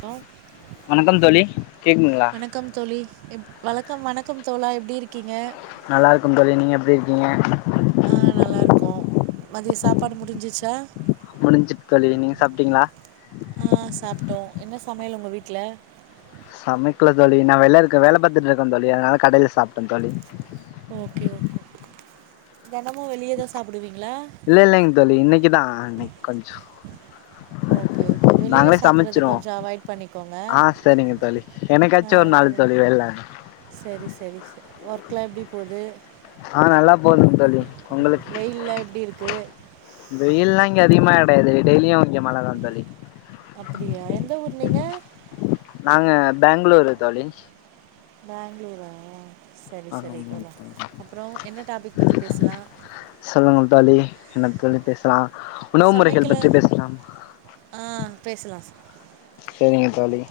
Hello வணக்கம் தோழி கேக்குதுங்ளா வழக்கம் வணக்கம் தோழா எப்டி இருக்கீங்க நல்லா இருக்கம் தோழி நீங்க எப்டி இருக்கீங்க ஆஹ் நல்லா இருக்கோ மதிய சாப்பாடு முடிஞ்சிச்சா முடிஞ்சிட்டு தோழி நீங்க சாப்ட்டீங்ளா ஆஹ் சாப்பிட்டோ என்ன சமையல் உங்க வீட்ல சமைக்கல தோழி நா வெளில இருக்க வேல பாத்துட்டு இருக்க தோழி அதனால கடைல சாப்பிட்டந் தோழி ஓகே ஓகே தினமும் வெளியேதா சாப்பிடுவீங் இல்லை இல்லைங்க தோழி இன்னைக்குதான் இன்னைக்கு கஞ்சூ ஓகே ஓகே வெளியில சாப்பறது சமைச்சிருவோ கொஞ்சோம் அவாய்ட் பண்ணிக்கோங்க ஆ சரிங்க தோழி என்னைக்காச்சு ஒரு நாள் தோழி வேல செரி செரி ஒர்க்ளாம் எப்டி போது ஆஹ் நல்லா போதும் தோழி உங்களுக்கு வெயில்லாம் எப்டி இருக்கு வெயில்லாம் இங்க அதிகமா கிடையாது டெய்லிவும் இங்க மழதா தோழி அப்டியா எந்த ஊரு நீங்க ஹ பேங்களூரு தோழி பேங்ளூரா என்ன டாபிக் பத்தி பேசலாம் சொல்லுங்கள் தோழி என்னத்த தொழி பேசலாம் உணவு முறைகள் சமைக்கல பற்றி பேசலாம் ஆ பேசலாம் சார் செரிங்க தோழி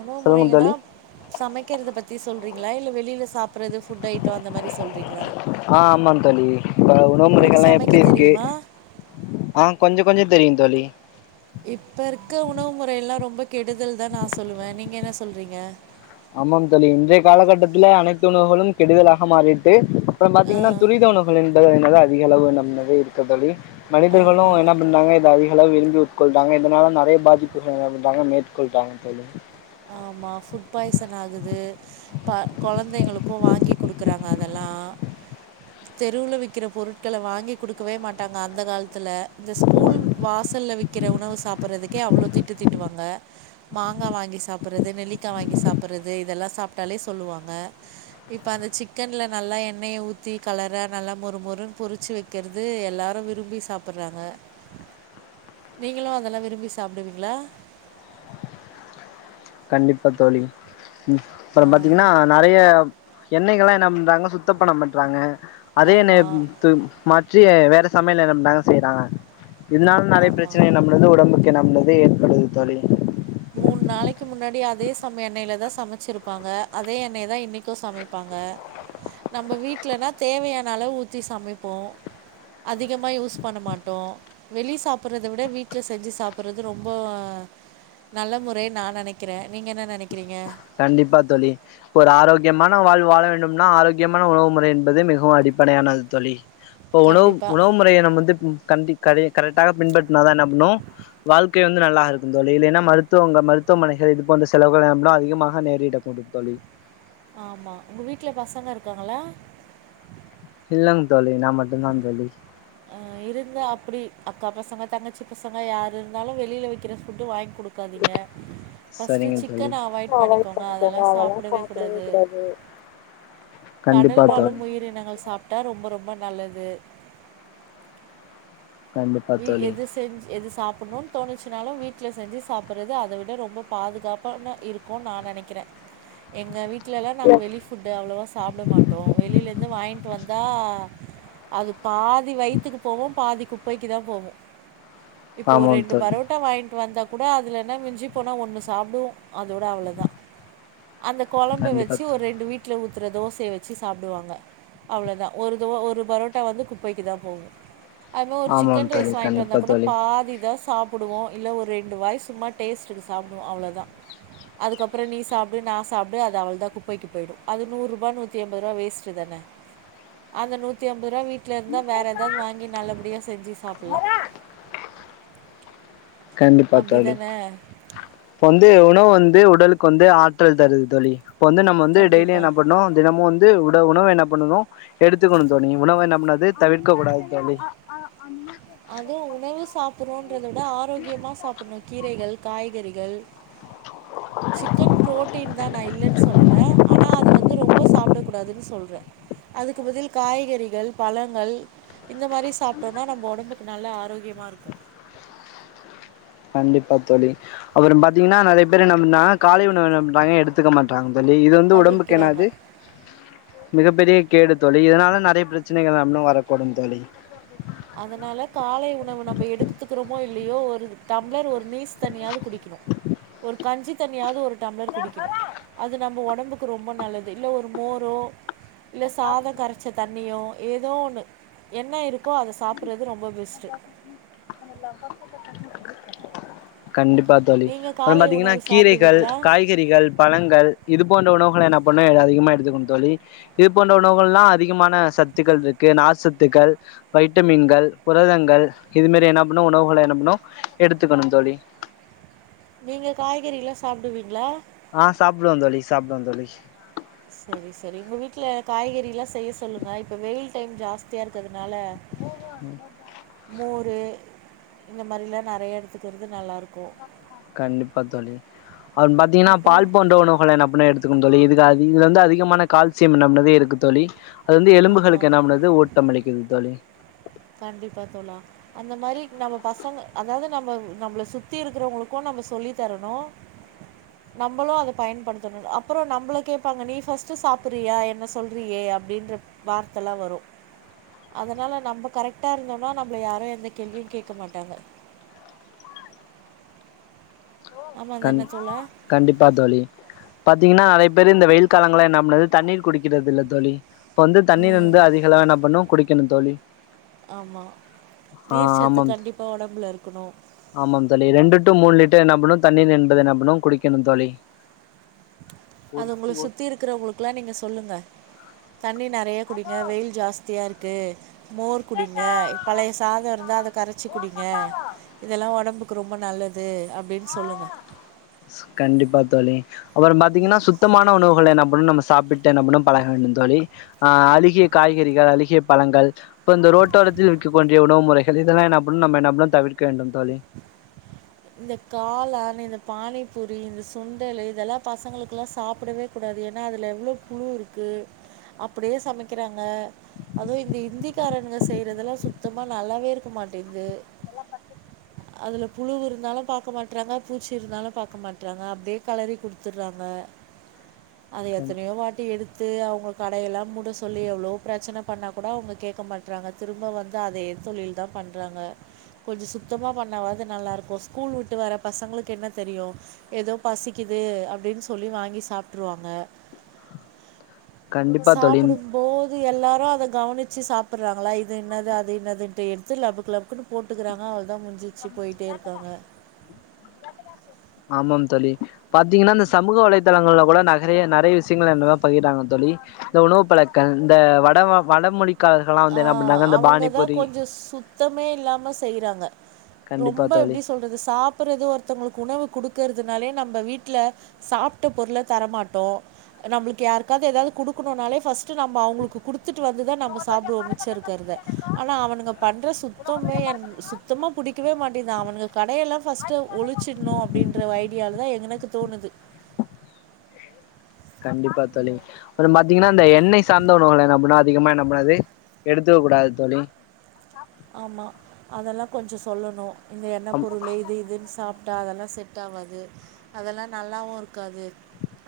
உணவு சொல்லுங்க முறைங்கன்னா தோழி சமைக் சமக்கிறத பத்தி சொல்றீங்களா இல்ல வெளியில சாப் அப்புறோ இது ஃபுட் ஐட்டம் அந்த மாரி சொல்கிறீங்களா ப்ப உங்களுக்கு உணவுமுறைகல்லாம் சமைக்க எப்டி இருக்கு தெரியுமா ஆஹ் கொஞ்சோ கொஞ்சோ தெரியும் தோழி இப்போ இருக்க உணவு முறையெல்லாம் ரொம்ப கெடுதல் தான் நான் சொல்லுவேன் நீங்க என்ன சொல்றீங்க ஆமாம் தோழி இன்றைய காலகட்டத்துல அனைத்து உணவுகளும் கெடுதலாக மாறிட்டு அப்புறோம் ஆ பாத்தீங்கன்னா துரித உணவுகள் என்பது என்னதா அதிகளவு நம்மது இருக்கதோழி மனிதர்களும் ஆமாம் என்ன பண்ணாங்க இது அதிக அ விரும்பி உட்கொள்றாங்க இதுனால நெறைய பாதிப்பு ட்கள் என்ன மேற்கொள்றாங்க ஆமா ஃபுட் ஃபுட் பாய்சன் ஆகுது ப கொழந்தைங்களுக்கும் வாங்கி குடுக்குறாங்க அதெல்லாம் தெருவில விக்கிற பொருட்களை வாங்கி குடுக்கவே மாட்டாங்க அந்த காலத்து த்துல இந்த ஸ்கூல் வாச ல்ல விக்கிற உணவு சாப்புறதுக்கே அவ்ளோ திட்டு திட்டுவாங்க மாங்கா வாங்கி சாப் டுறது நெல்லிக்காய் வாங்கி சாப்புறது இதெல்லாம் சாப்பிட்டாலே சொல்லுவாங்க இப்ப அந்த சிக்கன்ல நல்லா எண்ணெயை ஊத்தி கலரா நல்லா மொறு மொறுன்னு பொரிச்சு வைக்கிறது எல்லாரும் விரும்பி சாப்பிடுறாங்க நீங்களும் அதெல்லாம் விரும்பி சாப்பிடுவீங்களா கண்டிப்பா தோழி ஆ. அப்புறம் பாத்தீங்கன்னா நெறைய எண்ணெய் கல்லாம் என்ன பண்றாங்க சுத்த பண்ண மாட்றாங்க அதே என்னே ஆமா, து மாற்றி [unintelligible] வேற சமையல் ந்தாங்க செய்யறாங்க இதனால நெறைய ஆமா. பிரச்னைய நம்லுது உடம்புக்கு நம்னது கடது தோழி மூணு நாளைக்கு முன்னாடி அதே சமை எண்ணெயில தா சமச்சிருப்பாங்க அதே எண்ணெயதா இன்னைக்கு சமைப்பாங்க நம்ம வீட்லனா தேவையான அளவு ஊத்தி சமைப்போ அதிகமா யூஸ் பண்ண மாட்டோ வெளி சாப்புர்றத விட வீட்ல செஞ்சு சாப்புர்றது ரொம்போ நல்ல முறை நா நெனக்கிற நீங்க என்ன நெனக்கிறீங்க கண்டிப்பா தோழி ஒரு ஆரோக்கியமான வாழ்வ் வாழ வேண்டும்னா ஆரோக்கியமான உணவு முறை என்பது மிகவு அடிப்படையானது தோழி இப்பொ உணவு கண்டிப்பாக உணவு முறைய நம்ம வந்து கண்டி கரெ கரெக்ட்டாக பின்பட்னாதா என்ன பண்ணு வாழ்க்கை வந்து நல்லா இருக்கு தோழி இல்லைனா மருத்துவங்க மருத்துவமனைகள் இது போன்ற செலவுகள் எனப்படு அதிகம் மாஹ நேரிடக் கூடும் தோழி ஆமா உங்க வீட்ல பசங்க இருக்காங்களா இல்லங்க தோழி நா மட்டுந்தா தோழி அ இருந்த அப்டி அக்கா பசங்க தங்கச்சி பசங்க யாரு இருந்தாலு வெளியில விக்கிற ஃபுட்டு் வாங் குடுக்காதீங்க ஃபஸ்ட்டு சரிங்க தோழி சிக்கன அவாய்ட் பண்ணிக்கோங்க அதெல்லா சாப்டவே கூடாது கண்டிப்பா கடல் தோழி வாழும் உயிரினங்கள் சாப்ட்டா ரொம்ப ரொம்ப நல்லது கண்டிப்பா இ தோழி எது செஞ் எது சாப் புன்னு தோணுச்சினாலு வீட்ல செஞ்சி சாப்புர்றது அத விட ரொம்ப பாதுகாப்பான இருக்குன் நா நெனக்கிற எங்க வீட் ட்லலா நாங்க வெளி ஃபுட்டு் அவ்ளோவா சாப்ட மாட்டோ வெளியிலேருந்து வாய்ன்ட்டு வந்தா அது பாதி வயித்துக்கு போவு பாதி குப்பைக்கிதா போவு இப்போ ஒரு ஆமாம் ரெண்டு தோழி பரோட்டா வாய்ண்ட்டு வந்தா கூட அதுல என்ன மிஞ்சி போனா ஒன்னு சாப்டுவோ அதோட அவ்ளோதா அந்த கொழம்ப கண்டிப்பா வெச்சி ஒரு தோழி ரெண்டு வீட்ல ஊ த்துற தோசைய வெச்சி சாப்டுவாங்க அவ்ளோதா ஒரு தோ ஒரு பரோட்டா வந்து குப்பைக்குதா போவு அது மா ஆமாம் சிக்கன் தோழி ரைஸ் வாங்கிட்டு கண்டிப்பா வந்தாக் கூட தோழி பாதிதா சாப்புடுவோ இல்ல செஞ்சி சாப்புல்லா கண்டிப்பா தோழி இப்ப வந்து உணவு வந்து உடலுக்கு வந்து ஆற்றல் தருது தோழி இப்போ வந்து நம்ம வந்து டெய்லி கண்டிப்பா என்ன பண்ணு தினமு வந் து உட உணவு என்ன பண்ணணு எடுத்துக்கணு தோணி உணவ என்னா பண்ணாது தவிர்க்க கூடாது தோழி அது உணவு சாப் புர்றோ றததா ஆரோக்கியமா சாப்புண்ணோ கீரைகள் காய்கறிகள் சிக்கன் புரோட்டின் தா நா இல்லன் சொல்லல ஆனா அது வந்து ரொம்ப சாப்டக் கூடாதுன்னு சொல்ற அதுக்கு பதில் காய்கறிகள் பழங்கள் இந்த மாரி சாப்ட்டோன்னா நம்ப ஒடம்புக் கு நல்லா ஆரோக்கியமா இருக்கு கண்டிப்பா தோழி அப்பறம் பாத்தீங்கன்னா நறைய பேர் என்ன பண்ணாங்க காலை உணவ என்னா பண்றாங்க எடுத்துக்க மாட்றாங் தோழி இது வந்து உடம்புக்கு என்னா தவிர்க்கிறாங்க ஆவ்து மிகப்பெரிய கேடு தோழி இதனால நிறைய பிரச்சனைகள் நம்ளும் வரக்கூடும் தோழி அதனால காலை உணவு நம்ம எடுத்துக்கிறோமோ இல்லையோ ஒரு டம்ளர் ஒரு நீஸ் தனியாவது குடிக்கணும் ஒரு கஞ்சி தன்னியாவது ஒரு டம்ளர் குடிக்கணும் அது நம்ம உடம்புக்கு ரொம்ப நல்லது இல்ல ஒரு மோரோ இல்லை சாதம் கரைச்ச தண்ணியோ ஏதோ ஒண்ணு என்ன இருக்கு கோ அதை சாப்ட் டுறது ரொம்ப பெஸ்ட் [inaudible] கண்டிப்பா தோழி நீங்கள் அப்புறம் காலை பாத்தீங்கன்னா உணவு கீரைகள் சாப்பிடுவீங்களா காய்கறிகள் பழங்கள் இது போன்ற உணவு என்ன பண்ண அதிகமா எடுத்துக்கணும் தோழி இது போன்ற உணவுக எல்லாம் அதிகமான சத்துக்கள் இருக்கு நார் சத்துக்கள் வைட்டமின்கள் புரதங்கள் இது மாரி என்ன பண்ணும் உணவுகளை என்ன பண்ணும் எடுத்துக்கணும் தோழி நீங்க காய்கறி எல்லாம் சாப்பிடுவீங்களா ஆ சாப்டுவ தோழி சாப்டுவ தோழி சரி சரி உங்க வீட்ல காய்கறி எல்லாம் செய்ய சொல்லுங்க இப்ப வெயில் டைம் ஜாஸ்தியா இருக்குது நால மோரு இந்த மாரிலாம் நறைய எடத்துக்கிறது நல்லா இருக்கும் கண்டிப்பா தோழி அப்புறம் பாத்திங்கண்ண பால் அப்புறம் போன்ற உணவுகள் எல்லாம் எடுத்துங்கனும் தோழி இது [unintelligible] இதுல வந்து அதிகமான கால்சியம் என்னப்பனதே இருக்கு தோழி அது வந்து ஆமா. எலும்புகளுக்கு என்ன பண்ணுது ஓட்டம் அளிக்குது தோழி கண்டிப்பா தோலா அந்த மாரி நம்ம பசங்க அதாவது நம்ம நம்மளை சுத்தி இருக்கிறவங்களுக்கும் நம்ம சொல்லி தரணும் நம்மளும் அதை பயன்படுத்தணும் அப்புறம் நம்மளை கேட்பாங்க நீ ஃபர்ஸ்ட் சாப்பறியா என்ன சொல்றியே அப்படின்ற வார்த்தைல்லாம் வரும் அதனால நம்ம கரெக்டா இருந்தோம்னா நம்மள யாரும் எந்த கேள்வியும் கேட்க மாட்டாங்க ஆமா கண் தானே தோழா? கண்டிப்பா தோழி பாத்தீங்கன்னா [unintelligible] பேரு இந்த வெயில் காலங்களாம் என்ன பனது தண்ணீர் குடிக்கிறது இல்ல தோழி இப்ப வந்து தண்ணி ம். இருந்து அதிகளா என்ன பண்ணும் குடி க்கணு தோழி ஆமா. ஆ நீர்ச்சத்து ஆமாம் கண்டிப்பா உடம்புல இருக்கணும். ஆமாம் தோழி ரெண்டு டூ மூணு லிட்ட என்ன பண்ணும் தண்ணீர் ந்பது நம்பனும் குடிக்கணும் தோழி அது உங்களை சுத்தி இருக்குற உங்களுக்குெல்லாம் நீங்க சொல்லுங்க தண்ணிர் நறைய குடிங்க வெயில் ஜாஸ்தியா இருக்கு மோர் குடிங்க பழைய சாதம் இருந்தால் அதை கரைச்சி குடிங்க இதெல்லாம் உடம்புக்கு ரொம்ப நல்லது அப்படின்னு சொல்லுங்க கண்டிப்பா தோழி அப்புறம் பாத்தீங்கன்னா சுத்தமான உணவுகளை நம் நம்ம சாப்பிட்டு என்ன பண்ண பழக வேண்டும் தோழி ஆ அழகிய காய்கறிகள் அழகிய பழங்கள் இப்ப இந்த ரோட்டோரத்தில் விற்கக்க கூடிய உணவு முறைகள் இதெல்லாம் என்ன படும் நம்ம என்ன படும் தவிர்க்க வேண்டும் தோழி இந்த காளான் இந்த பானிபூரி இந்த சுண்டல் இதெல்லாம் பசங்களளுக்குகெல்லாம் சாப்பிடவே கூடாது ஏன்னா அதுல எவ்வளவு புழு இருக்கு அப்படியே சமைக்கிறாங்க அதுவும் இந்த இந்திக்காரனுங்க செய்யறதெல்லாம் சுத்தமா நல்லாவே இருக்க மாட்டேது அதுல புழுவூ இருக் இருந்தாலு பாக்க மாட்றாங்க பூச்சி இருந்தாலு பாக்க மாட்றாங்க அப்டியே களறி குடுத்துட்றாங்க அத கண் எத்தனையோ வாட்டி எடு பத்து அவங்க கடையெல்லா மூட சொல்லி எவ்ளோ பிரச்சன பண்ணாக்கூட அவங்க கேக்க மாட்றாங்க திரும்ப வந்து அதே தொழில் தா பண்றாங்க கொஞ்சோ சுத்தமா பண்ணாவாது நல்லாருக்கும் ஸ்கூல் உட்டு வர்ற பசங்களுக்கு என்ன தெரியும் ஏதோ பசிக்குது அப்டின்னு சொல்லி வாங்கி சாப்ட்ருவாங்க கண்டிப்பா தோழி சாப்டும்போது எல்லா அத கவனிச்சு சாப்புட்றாங்களா இது என்னது அது என்னதுன்ட்டு எடுத்து லபுக்கு லபுக்குனு போட்டுக்குறாங்க அவ தான் முடிஞ்சிச்சு போயிட்டே இருக்காங்க ஆமாம் தோழி பாத்தீங்கன்னா இந்த சமூக வலைதளங்கள்ல கூட நகறிய நறைய விஷ்யங்கள் அது மாரி தா பகிர்றாங்க தோழி இந்த உணவு பழக்கம் இந்த வட வடமொழி ஆ அவங்கதா கொஞ்சோ சுத்தமே இல்லாம செய்றாங்க கண்டிப்பா ரொம்ப தோழி எப்டி சொல்றது சாப்புட்றது ஒருத்தவங்களுக்கு உணவு குடு இருக்கறதுனாலே நம்ம வீட்டுல சாப்ட்ட பொருள தரமாட்டோம் நம்மளுக்கு யாருக்காவது ஏதாவது குடுக்கணும்னாலே ஃபஸ் ஸ்ட்டு நம்ம அவங்களுக்கு குடுத்துட்டு வந்துதா நம்ம மிச்சோ இருக்கறத ஆனா அவனுங்க பண்ற சுத்தமே என் சுத்தமா புடிக்கவே மாட்டிங்தான் அவனுங்க கடையெல்லா ஃபஸ்ட்டு ஒழிச்சிட்ணு அப்டின்ற ஐடியாலதா எனக்கு தோணுது கண்டிப்பா தோழி அப்றோ பாத்தீங்கன்னா இந்த எண்ணெய் சார்ந்த உணவுகள என்னா பண்ணு அதிகமா என்னா பண்ணாது எடுத்துக்கக்கூடாது தோழி ஆமா அதெல்லா கொஞ்சோ சொல்லணு இந்த எண்ணப் பொருளு இது இதுன்னு சாப் ட்டா அதெல்லா செட் ஆவாது அதெல்லா நல்லாவு இரு க்காது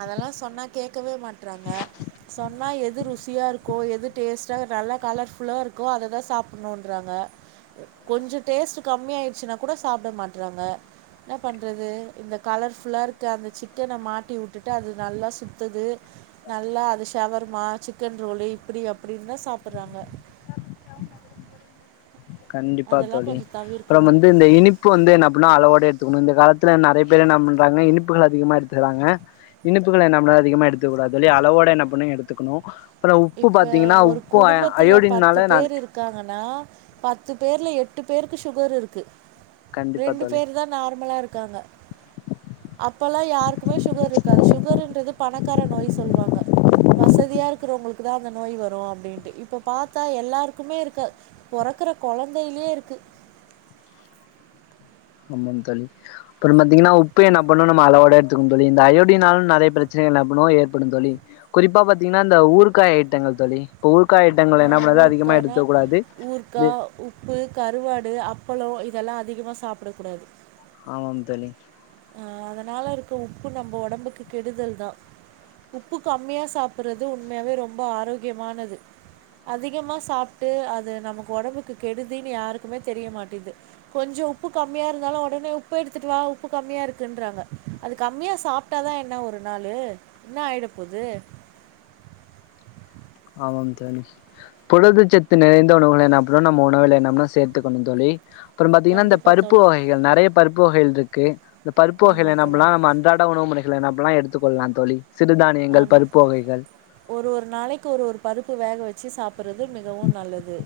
அதெல்லா சொன்னா கேக்கவே மாட்றாங்க சொன்னா எ எது ருசியா இருக்கோ எது டேஸ்ட்டா நல்லா கலர்ஃபுல்லா இருக்கோ அத தா சாப்புட்ணு ன்றாங்க கொஞ்சோ டேஸ்ட்டு கம்மியாயிடுச்சுனாக் கூட சாப்ட மாட்றாங்க என்ன பண்றது இந்த கலர் ஃபுல்லா இருக்க அந்த சிக்கன மாட்டி உட்டுட்டு அது நல்லா சுத்துது நல்லா அது ஷவர்மா சிக்கன் ரோலு இப்டிஅப்டினு தா சாப்புட்றாங்க கண்டிப்பா தோழி அப்றோம் தவிர்க்கணும். வந்து இந்த இனிப்பு வந்து என்னா பண்ணு அளவோட எடுத்துக்கணு இந்த கா த்துல நெறைய பேர் என்னா பண்றாங்க இனிப்புகள் அதிகமா எடுத்துக்குறாங்க இனிப்புகள நம்ம அதிகமா எடுத்துக்கக்கூடாது தோழி அளவோட என்னா பண்ணும் எடுத்துக்கணு இப்ப ஒரு குடும்பத்துல பத்து அயோடின்னால நா பேர் இருக்காங்கன்னா பத் பத்து பேர்ல எட்டுப் பேருக்கு ஷுகர் இருக்கு கண்டிப்பா ரெண்டு தோழி பேர் தா நார்மலா இருக்காங்க அப்பல்லா யாருக்குமே ஷுகர் இருக்காது ஷுகருன்றது பணக்கார நோய் சொல்வாங்க வசதியா இருக்கிறவங்களு க்கு தா அந்த நோய் வரு அப்டின்ட்டு இப்ப பாத்தா எல்லாருக்குமே இருக்க பொறக்குற கொழந்தையிலே இருக்கு ஆமா தோழி அப்பறோ பாத்தீங்கன்னா உப்பு என்னா பண்ணும் நம்ம அளவோட எடுத்துக்கணு தோழி இந்த அயோடினாலு நெறைய பிரச்சன என்னா பண்ணும் ஏற்படும் தோழி குறிப்பா பாத்தீங்கன்னா இந்த ஊற்காய் ஐட்டங்கள் தோழி இப்ப ஊற் ஆ ஊற்கானா ஊற்கா இது உப்பு கருவாடு அப்பளோ இதெல்லா அதி கமா சாப்டக்கூடாது ஆமாம் தோழி ஆ அதனால இருக்க உப்பு நம்ப ஒடம்புக்கு கெடுதல் தா உப்பு கம்மியா சாப்புறது உண்மையாவே ரொம்ப ஆரோக்கியமானது அதிகமா சாப்ட்டு அது நமக்கு ஒடம்புக்கு கெடுதீன்னு யாருக்குமே தெரியமாட்டிது கொஞ்சோ உப்பு கம்மியா இருந்தாலு ஒடனே உப்பு எடுத்துட்டு வா உப்பு கம்மியா இருக்குன்றாங்க அது கம்மியா சாப்ட்டா தா என்ன ஒரு நாளு என்ன ஆயிடப்போது ஆமாம் தோழி புரதச்சத்து நெறைந்த உணவுகள என்னாப் பண்ணும் நம்ம உணவுல என்னாப் பண்ணும் சேத்துக்கணு தோழி அப்பறோ பாத்தீங்கன்னா இந்த கண்டிப்பா பருப்பு தோழா வகைகள் நெறைய பருப் பூ வகைள் இருக்கு இந்த பருப்பு ஆமா வகைல என்னப் தோழா பண்லா நம்ம அன்றாட உணவு முறை ல என்னாப் பண்ணலா‌ எடுத்துக்கொள்ளலா தோழி சிறுதானியங்கள் ஆமா பருப்பு வகைகள் ஒரு ஒரு நாளைக்கு ஒரு ஒரு பருப்பு வேக வெச்சு சாப்புறது மிகவும் நல்லது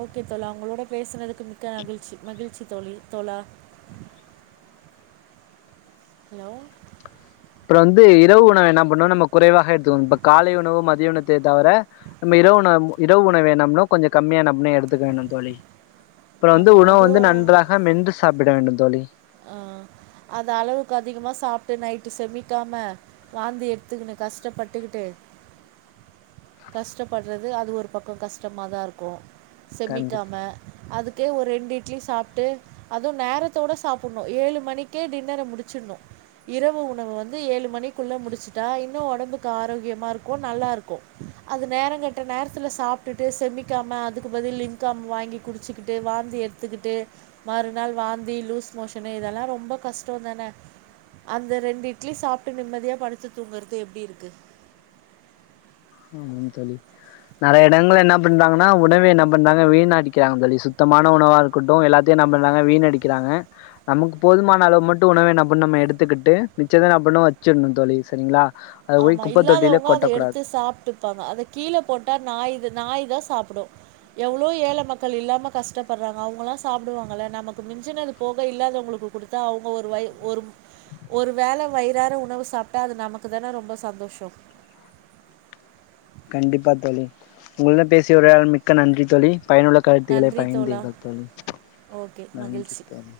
ஓகே தோழா உங்களோட பேசுனது க்கு மிக்க மகிழ்ச்சி மகிழ்ச்சி தோழி தோழா ஹலோ அப்றோ வந்து இரவு உணவு என்ன பண்ணணு நம்ம குறைவாக எடுத்துகனு இப்ப காலை உணவு மதிய உணவு எத் தவர நம்ம இரவு உணவு இரவு உணவு வேணாம்னா கொஞ்சோ கம்மியா எடுத்துக்க வேணு தோழி அப்றோ வந்து ஆமா உணவு வந்து அதுவும் நன்றாக மென்று சாப்பிட வேண்டும் தோழி ஆஹ் அது அளவுக்கு அதிகமா சாப்ட்டு நைட்டு செமிக்காம வாந்தி எடுத்துக்குணு கஷ்டப்பட்டுக்கிட்டு கஷ்டப்பட்றது அது ஒரு பக்கோ கஷ்டமா தா இருக்கு கண்டிப்பா செமிக்காம அதுக்கே ஒ ரெண்டு இட்லி சாப்ட்டு அதுவு நேரத்தோட சாப் உன்னு ஏழு மணிக்கே டின்னர முடிச்சிட்ணு இரவு உணவு வந்து ஏழு மணிக்குள்ள முடிச்சுட்டா இன்னு ஒடம்புக்காரோக்யமா இருக்கு நல்லாருக்கு அது நேரங் கெட்ட நேரத்துல சாப்டுட்டு செமிக்காம அதுக்கு பதில் லிங்காம் வாங்கி குடிச்சுக்குட்டு வாந்தி எட்த்துக்குட்டு மறுநாள் வாந்தி லூஸ் மோஷனு இதெல்லா ரொம்பா கஷ்டோந் தான அந்த ரெண்டு இட்லி சாப்ட்டு நிம்மதியா படுத்து தூங்கறது எப்டி இருக்கு ஆமாம் தோழி நறய எடங்கள்ல என்னா பண்றாங்கனா உணவ என்ன பண்றாங்க வீணடிக்கிறாங்க தோழி சுத்தமான உணவா இருக்கட்டு எல்லாத்தியு என்ன பண்றாங்க வீணடிக்கிறாங்க நமுக் போதுமானளவு மட்டு உணவ என்னா பண்ணு நம்ம எடுத்துக்குட்டு மிச்சத என்னா பண்ணு வெச்சிட்ணு தோழி செரிங்ளா ஆமா இல்லாதவுங்க அத எடுத்து சாப்ட்டு பாங்க அத கீழ போட்டா நாய்து நாய் தா சாப்புடு எவ்ளோ ஏழ மக்கள் இல்லாம கஷ்டப்படுறாங்க அவுங்கள்லா சாப்டுவாங்கல்ல நமக்கு மிஞ்சினது போக இல்லாதவுங்களுக்கு குடுத்தா அவுங்க ஒரு வாய் ஒரு ஒரு வேல வயிறாற உணவு சாப்ட்டா அது நமக் க்குதானா ரொம்பொ சந்தோஷொ கண்டிப்பா தோழி உங்கல்ட பேசி உரையாட மிக்க நன்றி தோழி பயனுள்ள கருத்துக்களை நன்றி தோழா. பகிர்ந்தீர்கள் தோழி ஓகே. நன்றி மகிழ்ச்சி. தோழி